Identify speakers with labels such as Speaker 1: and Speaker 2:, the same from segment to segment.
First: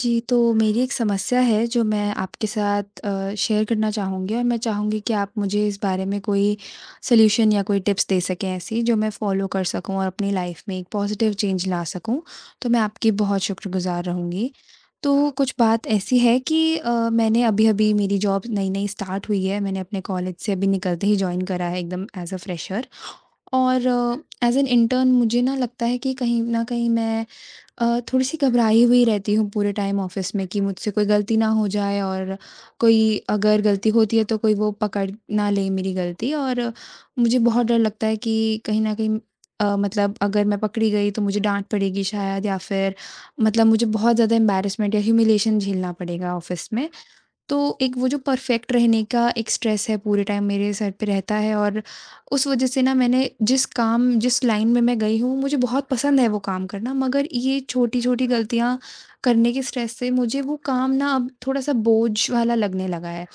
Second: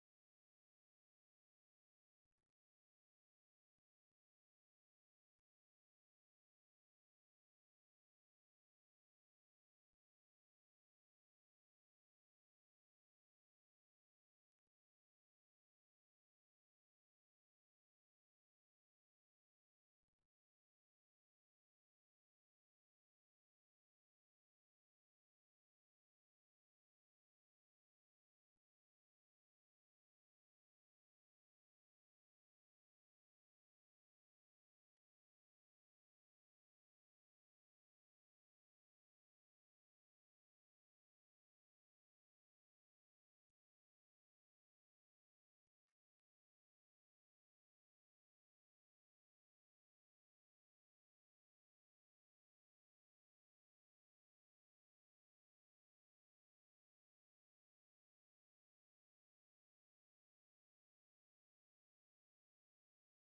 Speaker 1: जी, तो मेरी एक समस्या है जो मैं आपके साथ शेयर करना चाहूँगी और मैं चाहूँगी कि आप मुझे इस बारे में कोई सॉल्यूशन या कोई टिप्स दे सकें ऐसी जो मैं फ़ॉलो कर सकूँ और अपनी लाइफ़ में एक पॉजिटिव चेंज ला सकूँ। तो मैं आपकी बहुत शुक्रगुज़ार रहूँगी। तो कुछ बात ऐसी है कि मैंने अभी-अभी मेरी जॉब नई-नई स्टार्ट हुई है। मैंने अपने कॉलेज से अभी निकलते ही जॉइन करा है एकदम एज़ अ फ्रेशर और एज़ एन इंटर्न। मुझे ना लगता है कि कहीं न कहीं मैं थोड़ी-सी घबराई हुई रहती हूँ पूरे टाइम ऑफ़िस में कि मुझसे कोई गलती ना हो जाए, और कोई अगर गलती होती है तो कोई वो पकड़ ना ले मेरी गलती। और मुझे बहुत डर लगता है कि कहीं न कहीं मतलब अगर मैं पकड़ी गई तो मुझे डाँट पड़ेगी शायद, या फिर मतलब मुझे बहुत ज़्यादा एम्बैरेसमेंट या ह्यूमिलिएशन झेलना पड़ेगा ऑफ़िस में। तो एक वो जो परफेक्ट रहने का एक स्ट्रेस है पूरे टाइम मेरे सर पे रहता है, और उस वजह से ना मैंने जिस काम जिस लाइन में मैं गई हूँ मुझे बहुत पसंद है वो काम करना, मगर ये छोटी छोटी गलतियाँ करने के स्ट्रेस से मुझे वो काम ना अब थोड़ा सा बोझ वाला लगने लगा है।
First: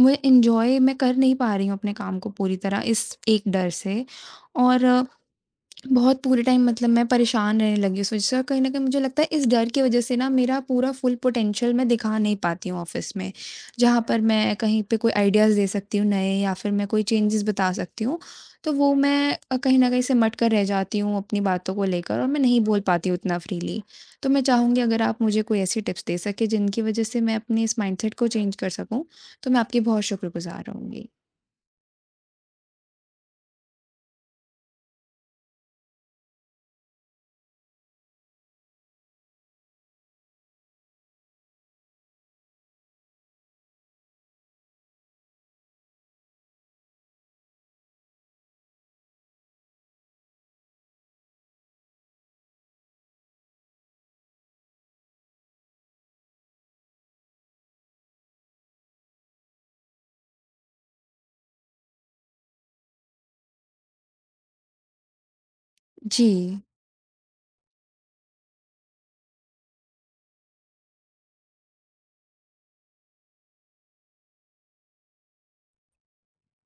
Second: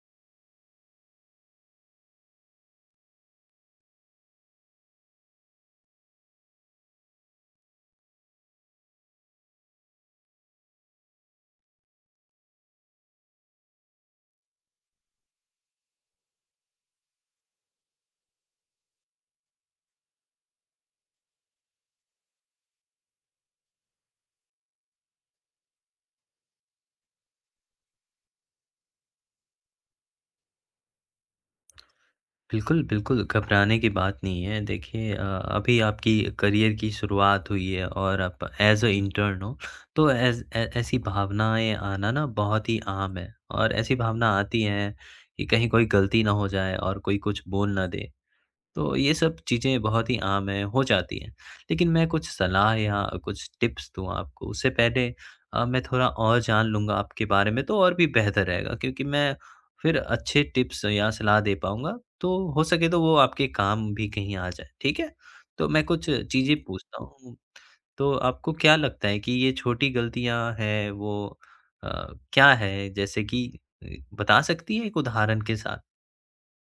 Speaker 1: मैं इंजॉय मैं कर नहीं पा रही हूँ अपने काम को पूरी तरह इस एक डर से। और बहुत पूरे टाइम मतलब मैं परेशान रहने लगी उस वजह से, और कहीं न कहीं मुझे लगता है इस डर की वजह से ना मेरा पूरा फुल पोटेंशियल मैं दिखा नहीं पाती हूँ ऑफ़िस में। जहाँ पर मैं कहीं पे कोई आइडियाज़ दे सकती हूँ नए या फिर मैं कोई चेंजेस बता सकती हूँ, तो वो मैं कहीं न कहीं सिमट कर रह जाती हूँ अपनी बातों को लेकर और मैं नहीं बोल पाती हूँ उतना फ्रीली। तो मैं चाहूँगी अगर आप मुझे कोई ऐसी टिप्स दे सकें जिनकी वजह से मैं अपने इस माइंडसेट को चेंज कर सकूँ, तो मैं आपकी बहुत शुक्रगुज़ार रहूँगी।
Speaker 2: बिल्कुल, बिल्कुल, घबराने की बात नहीं है। देखिए अभी आपकी करियर की शुरुआत हुई है और आप एज़ अ इंटर्न हो, तो ऐज़ ऐ ऐसी भावनाएँ आना ना बहुत ही आम है और ऐसी भावना आती है कि कहीं कोई गलती ना हो जाए और कोई कुछ बोल ना दे। तो ये सब चीज़ें बहुत ही आम हैं, हो जाती हैं। लेकिन मैं कुछ सलाह या कुछ टिप्स दूँ आपको, उससे पहले मैं थोड़ा और जान लूँगा आपके बारे में तो और भी बेहतर रहेगा क्योंकि मैं फिर अच्छे टिप्स या सलाह दे पाऊँगा, तो हो सके तो वो आपके काम भी कहीं आ जाए, ठीक है? तो मैं कुछ
Speaker 1: जी।
Speaker 2: चीज़ें पूछता हूँ, तो आपको क्या लगता है कि ये छोटी गलतियाँ हैं वो अ, क्या है? जैसे कि अ, बता सकती हैं एक उदाहरण के साथ?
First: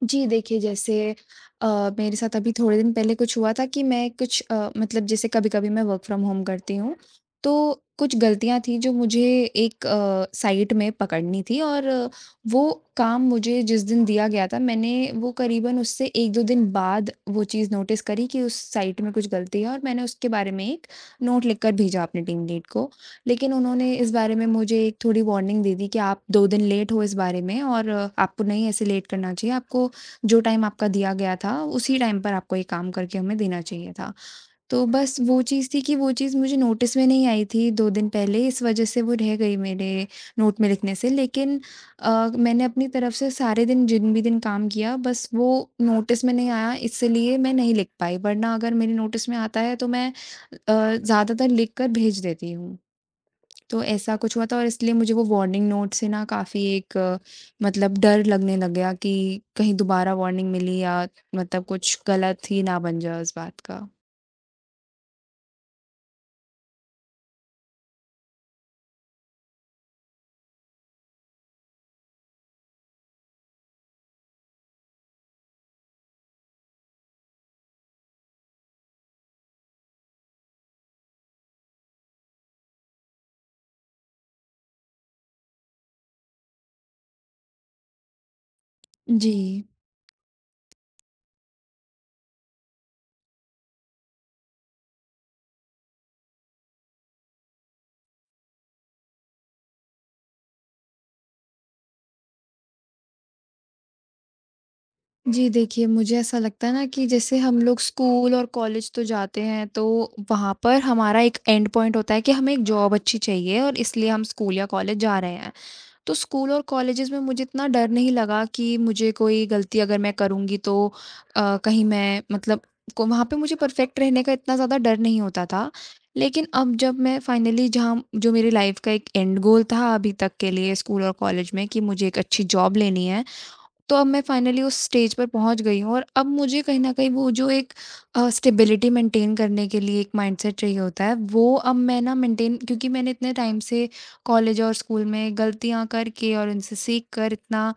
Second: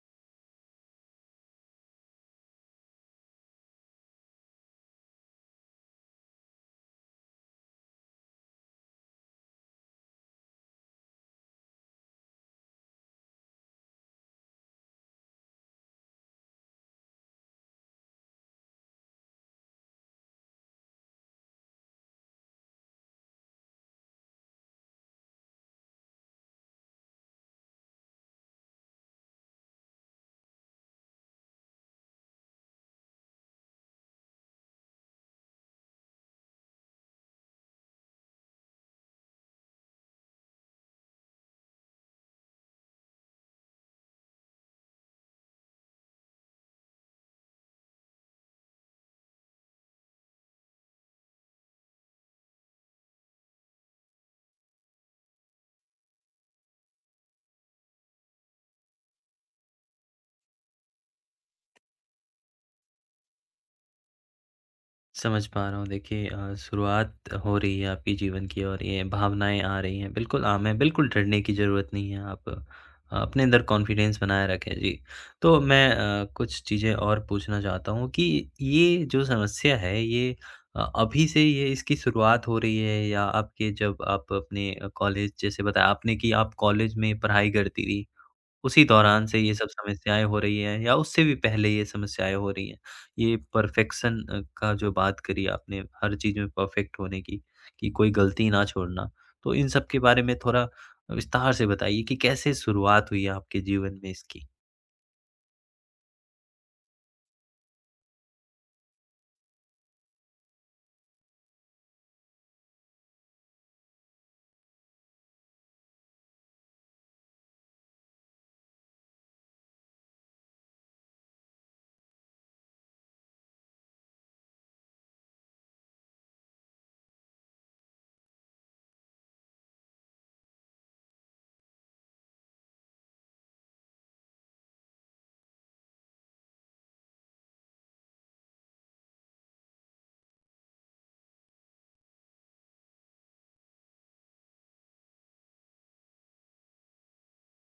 Speaker 1: जी, देखिए जैसे अ, मेरे साथ अभी थोड़े दिन पहले कुछ हुआ था कि मैं कुछ मतलब जैसे कभी-कभी मैं वर्क फ्रॉम होम करती हूँ, तो कुछ गलतियाँ थी जो मुझे एक साइट में पकड़नी थी। और वो काम मुझे जिस दिन दिया गया था मैंने वो करीबन उससे 1-2 दिन बाद वो चीज़ नोटिस करी कि उस साइट में कुछ गलती है, और मैंने उसके बारे में एक नोट लिखकर भेजा अपने टीम लीड को। लेकिन उन्होंने इस बारे में मुझे एक थोड़ी वार्निंग दे दी कि आप 2 दिन लेट हो इस बारे में, और आपको नहीं ऐसे लेट करना चाहिए, आपको जो टाइम आपका दिया गया था, उसी टाइम पर आपको ये काम करके हमें देना चाहिए था। तो बस वो चीज़ थी कि वो चीज़ मुझे नोटिस में नहीं आई थी 2 दिन पहले, इस वजह से वो रह गई मेरे नोट में लिखने से। लेकिन अ, मैंने अपनी तरफ से सारे दिन जिन भी दिन काम किया, बस वो नोटिस में नहीं आया, इसलिए मैं नहीं लिख पाई। वरना अगर मेरे नोटिस में आता है, तो मैं ज़्यादातर लिख कर भेज देती हूँ। तो ऐसा कुछ हुआ था और इसलिए मुझे वो वार्निंग नोट से ना काफ़ी एक मतलब डर लगने लग गया कि कहीं दोबारा वार्निंग मिली या मतलब कुछ गलत ही ना बन जाए उस बात का।
Speaker 2: समझ पा रहा हूँ। देखिए शुरुआत हो रही है आपके जीवन की और ये भावनाएँ आ रही हैं, बिल्कुल आम है, बिल्कुल डरने की ज़रूरत नहीं है। आप अपने अंदर कॉन्फिडेंस बनाए रखें। जी, तो मैं कुछ चीज़ें और पूछना चाहता हूँ कि ये जो समस्या है ये अभी से ये इसकी शुरुआत हो रही है या आपके जब आप अपने कॉलेज जैसे बताया आपने कि आप कॉलेज में पढ़ाई करती थी उसी दौरान
Speaker 1: जी।
Speaker 2: से ये सब समस्याएँ हो रही हैं या उससे भी पहले ये समस्याएँ हो रही हैं। ये परफ़ेक्शन का जो बात करी आपने हर चीज़ में परफ़ेक्ट होने की, कि कोई गलती ना छोड़ना। तो इन सब के बारे में थोड़ा विस्तार से बताइए कि कैसे शुरुआत हुई आपके जीवन में इसकी?
Speaker 1: जी, देखिए मुझे ऐसा लगता है ना कि जैसे हम लोग स्कूल और कॉलेज तो जाते हैं तो वहाँ पर हमारा एक एंड पॉइंट होता है कि हमें एक जॉब अच्छी चाहिए, और इसलिए हम स्कूल या कॉलेज जा रहे हैं। तो स्कूल और कॉलेजेस में मुझे इतना डर नहीं लगा कि मुझे कोई गलती अगर मैं करूँगी तो कहीं मैं मतलब को वहाँ पे मुझे परफेक्ट रहने का इतना ज़्यादा डर नहीं होता था। लेकिन अब जब मैं फाइनली जहाँ जो मेरी लाइफ़ का एक एंड गोल था अभी तक के लिए स्कूल और कॉलेज में कि मुझे एक अच्छी जॉब लेनी है, तो अब मैं फाइनली उस स्टेज पर पहुँच गई हूँ, और अब मुझे कहीं न कहीं वो जो एक स्टेबिलिटी मेंटेन करने के लिए एक माइंडसेट चाहिए होता है, वो अब मैं ना मेंटेन क्योंकि मैंने इतने टाइम से कॉलेज और स्कूल में गलतियाँ करके और उनसे सीख कर इतना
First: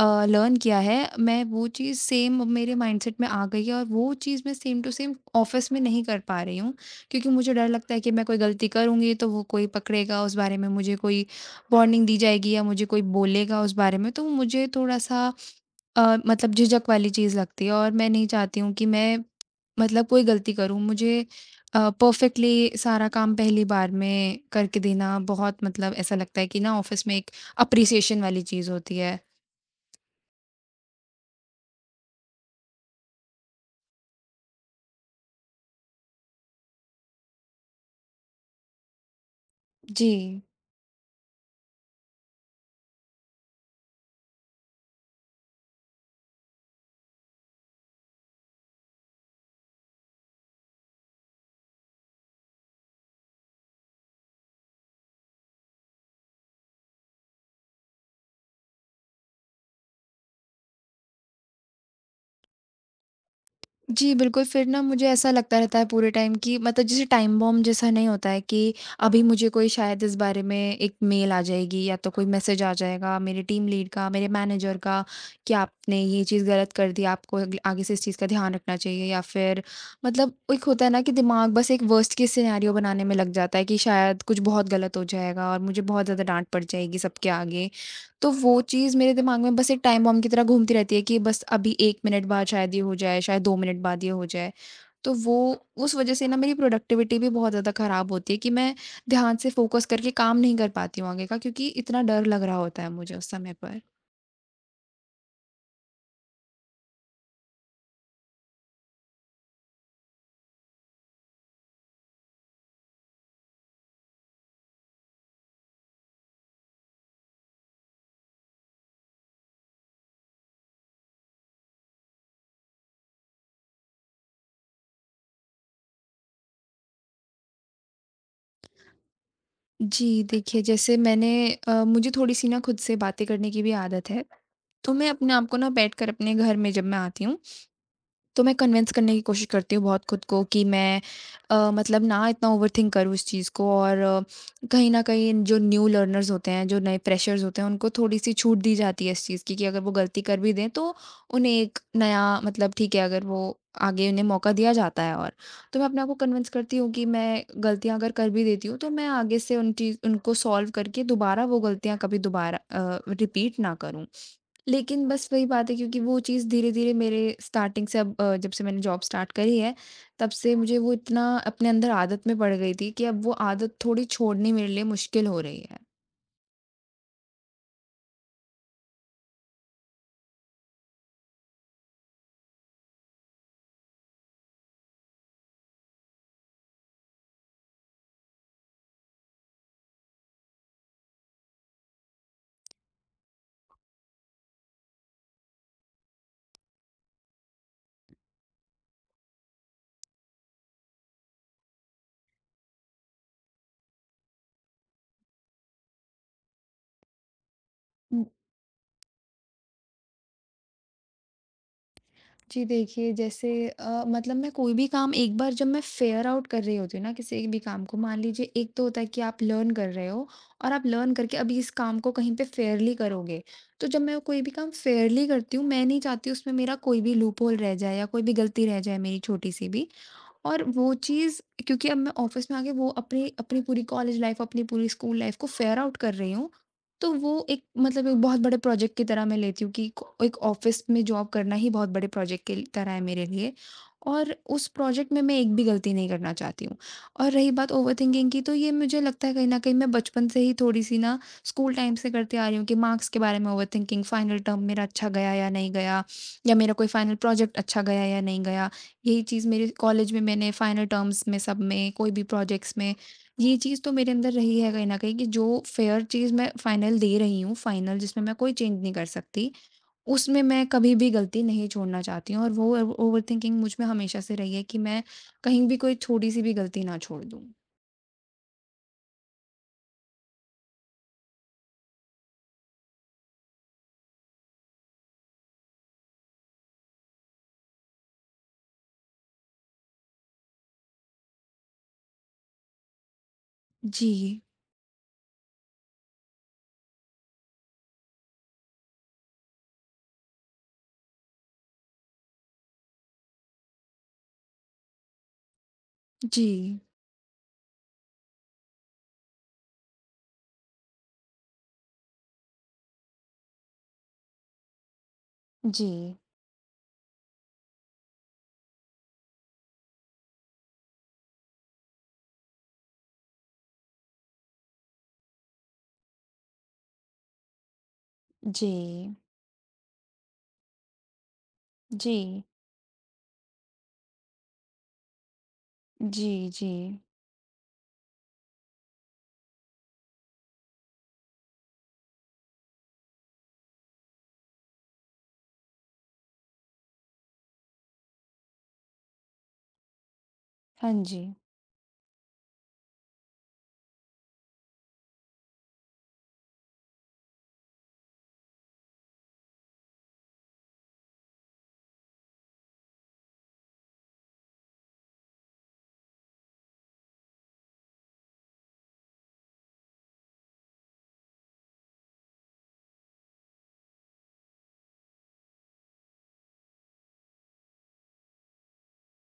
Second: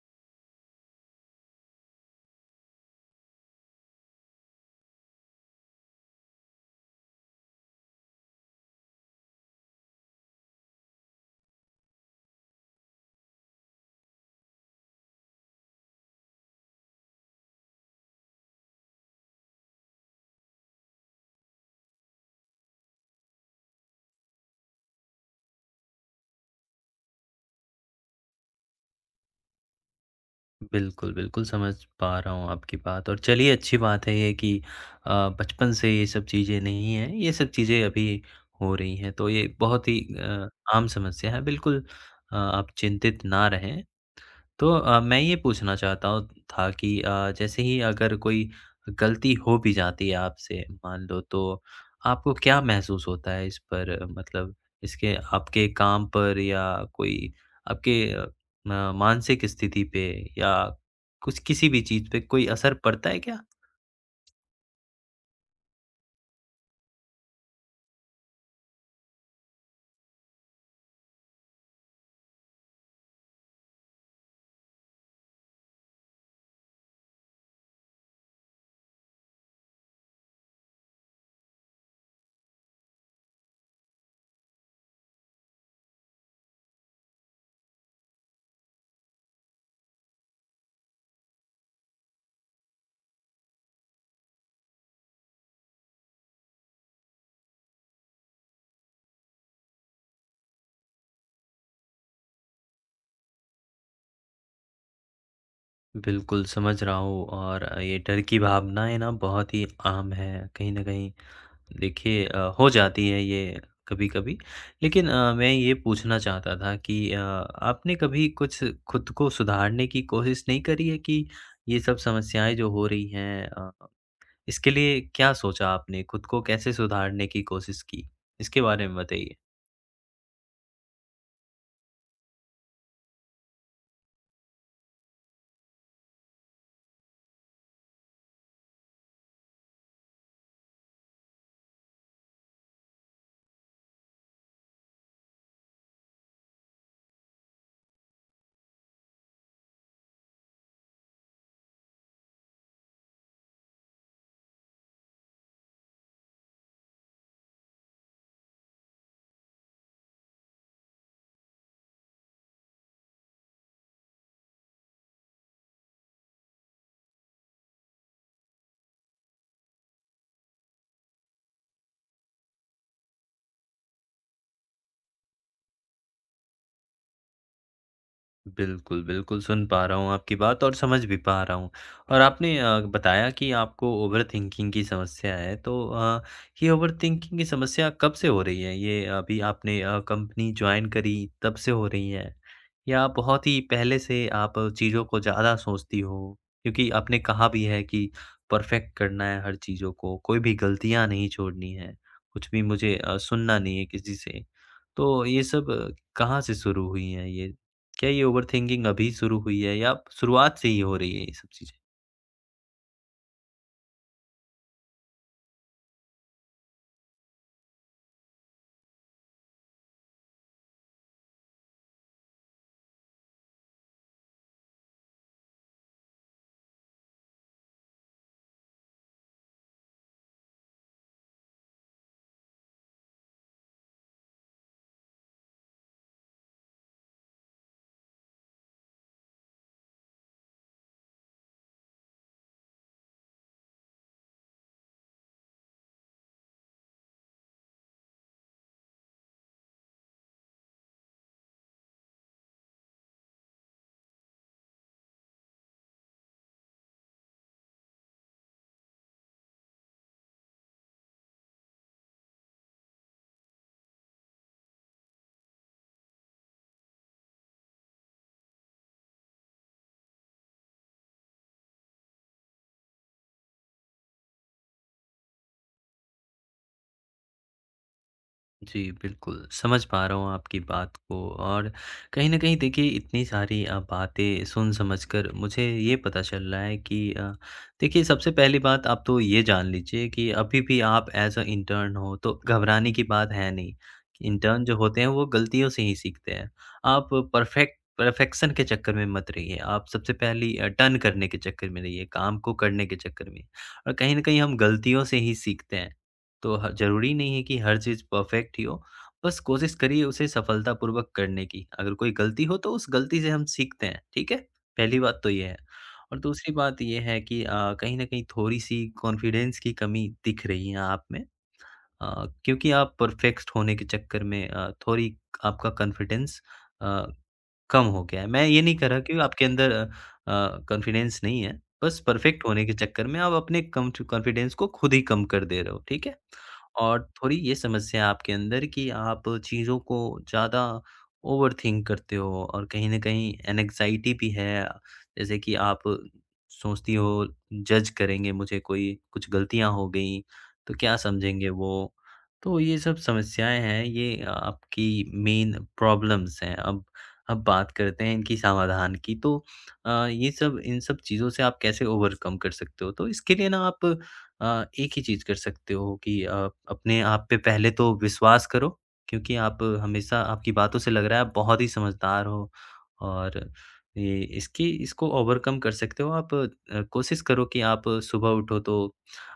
Speaker 1: लर्न किया है, मैं वो चीज़ सेम अब मेरे माइंडसेट में आ गई है और वो चीज़ मैं सेम टू सेम ऑफ़िस में नहीं कर पा रही हूँ। क्योंकि मुझे डर लगता है कि मैं कोई गलती करूँगी तो वो कोई पकड़ेगा, उस बारे में मुझे कोई वार्निंग दी जाएगी या मुझे कोई बोलेगा उस बारे में, तो मुझे थोड़ा-सा मतलब झिझक वाली चीज़ लगती है और मैं नहीं चाहती हूँ कि मैं मतलब कोई गलती करूँ। मुझे परफ़ेक्टली सारा काम पहली बार में करके देना बहुत मतलब ऐसा लगता है कि ना ऑफ़िस में एक एप्रिसिएशन वाली चीज़ होती है।
Speaker 2: बिल्कुल, बिल्कुल समझ पा रहा हूँ आपकी बात और चलिए अच्छी बात है ये कि बचपन से ये सब चीज़ें नहीं हैं, ये सब चीज़ें अभी हो रही हैं। तो ये बहुत ही
Speaker 1: जी।
Speaker 2: आम समस्या है। बिल्कुल आप चिंतित ना रहें। तो मैं ये पूछना चाहता था कि जैसे ही अगर कोई गलती हो भी जाती है आपसे मान लो तो आपको क्या महसूस होता है इस पर मतलब इसके आपके काम पर या कोई आपके मानसिक स्थिति पे या कुछ किसी भी चीज़ पे कोई असर पड़ता है क्या?
Speaker 1: जी, बिल्कुल, फिर ना मुझे ऐसा लगता रहता है पूरे टाइम कि मतलब जैसे टाइम बॉम्ब जैसा नहीं होता है कि अभी मुझे कोई शायद इस बारे में एक मेल आ जाएगी या तो कोई मैसेज आ जाएगा मेरे टीम लीड का, मेरे मैनेजर का कि आपने ये चीज़ गलत कर दी, आपको अग आगे से इस चीज़ का ध्यान रखना चाहिए या फिर मतलब एक होता है ना कि दिमाग बस एक वर्स्ट केस सिनेरियो बनाने में लग जाता है कि शायद कुछ बहुत गलत हो जाएगा और मुझे बहुत ज़्यादा डाँट पड़ जाएगी सबके आगे। तो वो चीज़ मेरे दिमाग में बस एक टाइम बॉम्ब की तरह घूमती रहती है कि बस अभी 1 मिनट बाद शायद ये हो जाए, शायद 2 मिनट बाद ये हो जाए। तो वो उस वज़ह से ना मेरी प्रोडक्टिविटी भी बहुत ज़्यादा ख़राब होती है कि मैं ध्यान से फ़ोकस करके काम नहीं कर पाती हूँ आगे का क्योंकि इतना डर लग रहा होता है मुझे उस समय पर।
Speaker 2: बिल्कुल, समझ रहा हूँ और ये डर की भावनाएँ ना बहुत ही आम है कहीं न कहीं देखिए हो जाती है ये कभी-कभी। लेकिन मैं ये पूछना चाहता था कि आपने कभी कुछ खुद को सुधारने की कोशिश नहीं करी है कि ये सब समस्याएँ जो हो रही हैं इसके लिए क्या सोचा आपने? खुद को कैसे सुधारने की कोशिश की? इसके बारे में बताइए।
Speaker 1: जी, देखिए जैसे मैंने मुझे थोड़ी-सी ना खुद से बातें करने की भी आदत है। तो मैं अपने आप को ना बैठकर अपने घर में जब मैं आती हूँ तो मैं कन्विंस करने की कोशिश करती हूँ बहुत खुद को कि मैं मतलब ना इतना ओवरथिंक करूँ इस चीज़ को, और कहीं न कहीं जो न्यू लर्नर्स होते हैं, जो नए फ्रेशर्स होते हैं, उनको थोड़ी-सी छूट दी जाती है इस चीज़ की कि अगर वो गलती कर भी दें तो उन्हें एक नया मतलब ठीक है अगर वो आगे उन्हें मौका दिया जाता है और। तो मैं अपने आप को कन्विंस करती हूँ कि मैं गलतियाँ अगर कर भी देती हूँ तो मैं आगे से उन चीज़ उनको सॉल्व करके दोबारा वो गलतियाँ कभी दोबारा रिपीट ना करूँ। लेकिन बस वही बात है क्योंकि वो चीज़ धीरे-धीरे मेरे स्टार्टिंग से अब जब से मैंने जॉब स्टार्ट करी है, तब से मुझे वो इतना अपने अंदर आदत में पड़ गई थी कि अब वो आदत थोड़ी छोड़नी मेरे लिए मुश्किल हो रही है।
Speaker 2: बिल्कुल, बिल्कुल, सुन पा रहा हूँ आपकी बात और समझ भी पा रहा हूँ। और आपने बताया कि आपको ओवरथिंकिंग की समस्या है, तो ये ओवरथिंकिंग की समस्या कब से हो रही है? ये अभी आपने कंपनी जॉइन करी तब से हो रही है? या बहुत ही पहले से आप चीज़ों को ज़्यादा सोचती हो? क्योंकि आपने कहा भी है कि परफेक्ट करना है हर चीज़ों को, कोई भी गलतियाँ नहीं छोड़नी है, कुछ भी मुझे सुनना नहीं है किसी से। तो ये सब कहाँ से शुरू हुई हैं ये क्या ये
Speaker 1: हुँ।
Speaker 2: ओवरथिंकिंग अभी शुरू हुई है या शुरुआत से ही हो रही है ये सब चीज़ें?
Speaker 1: जी, देखिए जैसे मतलब मैं कोई भी काम एक बार जब मैं फेयर आउट कर रही होती हूँ ना किसी एक भी काम को मान लीजिए एक तो होता है कि आप लर्न कर रहे हो, और आप लर्न करके अभी इस काम को कहीं पे फेयरली करोगे। तो जब मैं कोई भी काम फेयरली करती हूँ, मैं नहीं चाहती उसमें मेरा कोई भी लूपहोल रह जाए या कोई भी गलती रह जाए मेरी छोटी-सी भी। और वो चीज़ क्योंकि अब मैं ऑफिस में आके वो अपनी अपनी पूरी कॉलेज लाइफ, अपनी पूरी स्कूल लाइफ को फेयर आउट कर रही हूँ। तो वो एक मतलब एक बहुत बड़े प्रोजेक्ट की तरह मैं लेती हूँ कि को एक ऑफिस में जॉब करना ही बहुत बड़े प्रोजेक्ट की तरह है मेरे लिए, और उस प्रोजेक्ट में मैं एक भी गलती नहीं करना चाहती हूँ। और रही बात ओवरथिंकिंग की, तो ये मुझे लगता है कहीं न कहीं मैं बचपन से ही थोड़ी-सी ना स्कूल टाइम से करती आ रही हूँ कि मार्क्स के बारे में ओवरथिंकिंग, फाइनल टर्म मेरा अच्छा गया या नहीं गया, या मेरा कोई फाइनल प्रोजेक्ट अच्छा गया या नहीं गया। यही चीज़ मेरे कॉलेज में मैंने फाइनल टर्म्स में सब में कोई भी प्रोजेक्ट्स में ये चीज़ तो मेरे अंदर रही है कहीं न कहीं कि जो फ़ेयर चीज़ मैं फाइनल दे रही हूँ, फाइनल जिसमें मैं कोई चेंज नहीं कर सकती, उसमें मैं कभी भी गलती नहीं छोड़ना चाहती हूँ, और वो ओव ओवरथिंकिंग मुझ में हमेशा से रही है कि मैं कहीं भी कोई छोटी-सी भी गलती ना छोड़ दूँ।
Speaker 2: जी, बिल्कुल, समझ पा रहा हूँ आपकी बात को और कहीं न कहीं देखिए इतनी सारी बातें सुन समझ कर मुझे ये पता चल रहा है कि देखिए सबसे पहली बात आप तो ये जान लीजिए कि अभी भी आप एज़ अ इंटर्न हो तो घबराने की बात है नहीं।
Speaker 1: जी,
Speaker 2: इंटर्न जो होते हैं वो गलतियों से ही सीखते हैं। आप परफेक्ट परफेक्शन के चक्कर में मत रहिए। आप सबसे पहली डन करने के चक्कर में रहिए, काम को करने के चक्कर में और कहीं न कहीं हम गलतियों से ही सीखते हैं। तो ह
Speaker 1: जी,
Speaker 2: ज़रूरी नहीं है कि हर चीज़ परफ़ेक्ट ही हो, बस कोशिश करिए उसे सफलतापूर्वक करने की। अगर कोई गलती हो तो उस गलती से हम सीखते हैं, ठीक है? पहली बात तो ये है
Speaker 1: जी,
Speaker 2: और दूसरी बात ये है कि कहीं न कहीं थोड़ी-सी कॉन्फिडेंस की कमी दिख रही है आप में क्योंकि आप परफ़ेक्ट होने के चक्कर में थोड़ी आपका कॉन्फिडेंस अ, कम हो गया है। मैं ये
Speaker 1: जी,
Speaker 2: नहीं कह रहा कि आपके अंदर कॉन्फिडेंस नहीं है, बस
Speaker 1: जी,
Speaker 2: परफ़ेक्ट होने के चक्कर में आप अपने कम च कॉन्फिडेंस को खुद ही कम कर दे रहे हो, ठीक है?
Speaker 1: जी, जी।
Speaker 2: और थोड़ी ये समस्या है आपके अंदर कि आप चीज़ों को ज़्यादा ओवरथिंक करते हो और कहीं न कहीं एंग्ज़ायटी भी है। जैसे कि आप सोचती हो जज करेंगे मुझे कोई, कुछ गलतियाँ हो गई तो
Speaker 1: हाँ
Speaker 2: क्या
Speaker 1: जी।
Speaker 2: समझेंगे वो? तो ये सब समस्याएँ हैं, ये आपकी मेन प्रॉब्लम्स हैं। अब बात करते हैं इनकी समाधान की तो ये सब इन सब चीज़ों से आप कैसे ओवरकम कर सकते हो? तो इसके लिए ना आप एक ही चीज़ कर सकते हो कि अपने आप पे पहले तो विश्वास करो क्योंकि आप हमेशा आपकी बातों से लग रहा है आप बहुत ही समझदार हो और ये इसकी इसको ओवरकम कर सकते हो आप कोशिश करो कि आप सुबह उठो तो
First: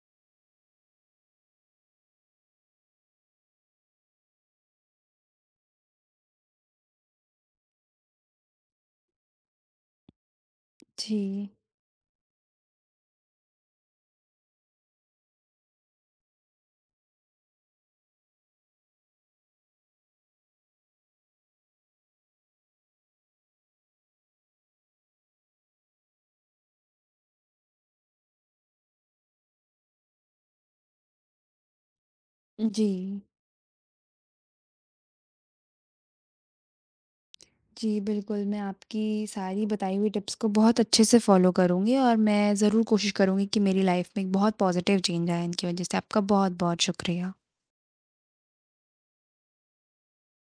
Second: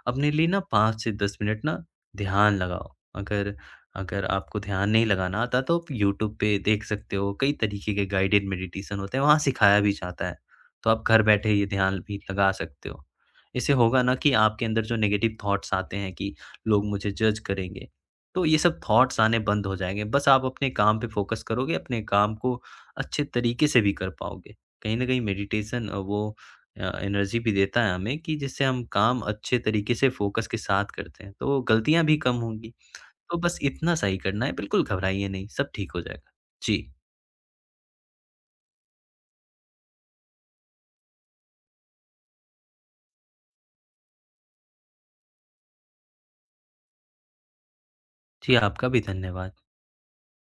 Speaker 2: अपने लिए ना 5 से 10 मिनट ना ध्यान लगाओ। अगर अगर आपको ध्यान नहीं लगाना आता तो आप यूट्यूब पे देख सकते हो, कई तरीके के गाइडेड मेडिटेशन होते हैं, वहाँ सिखाया भी जाता है। तो आप घर
Speaker 1: जी,
Speaker 2: बैठे ये ध्यान भी लगा सकते हो। इससे होगा ना कि आपके अंदर जो नेगेटिव थॉट्स आते हैं कि लोग मुझे जज करेंगे, तो ये सब थॉट्स आने बंद हो जाएँगे। बस आप अपने काम पे फ़ोकस करोगे, अपने काम को अच्छे तरीके से भी कर पाओगे। कहीं न कहीं मेडिटेशन वो एनर्जी भी देता है हमें कि जिससे हम काम अच्छे तरीके से फ़ोकस के साथ करते हैं, तो गलतियाँ भी कम होंगी।
Speaker 1: जी।
Speaker 2: तो बस इतना सा ही करना है, बिल्कुल घबराइए नहीं, सब ठीक हो जाएगा। जी।
Speaker 1: जी, बिल्कुल, मैं आपकी सारी बताई हुई टिप्स को बहुत अच्छे से फ़ॉलो करूँगी और मैं ज़रूर कोशिश करूँगी कि मेरी लाइफ़ में एक बहुत पॉज़िटिव चेंज आए इनकी वजह से। आपका बहुत-बहुत शुक्रिया।
Speaker 2: जी, आपका भी धन्यवाद।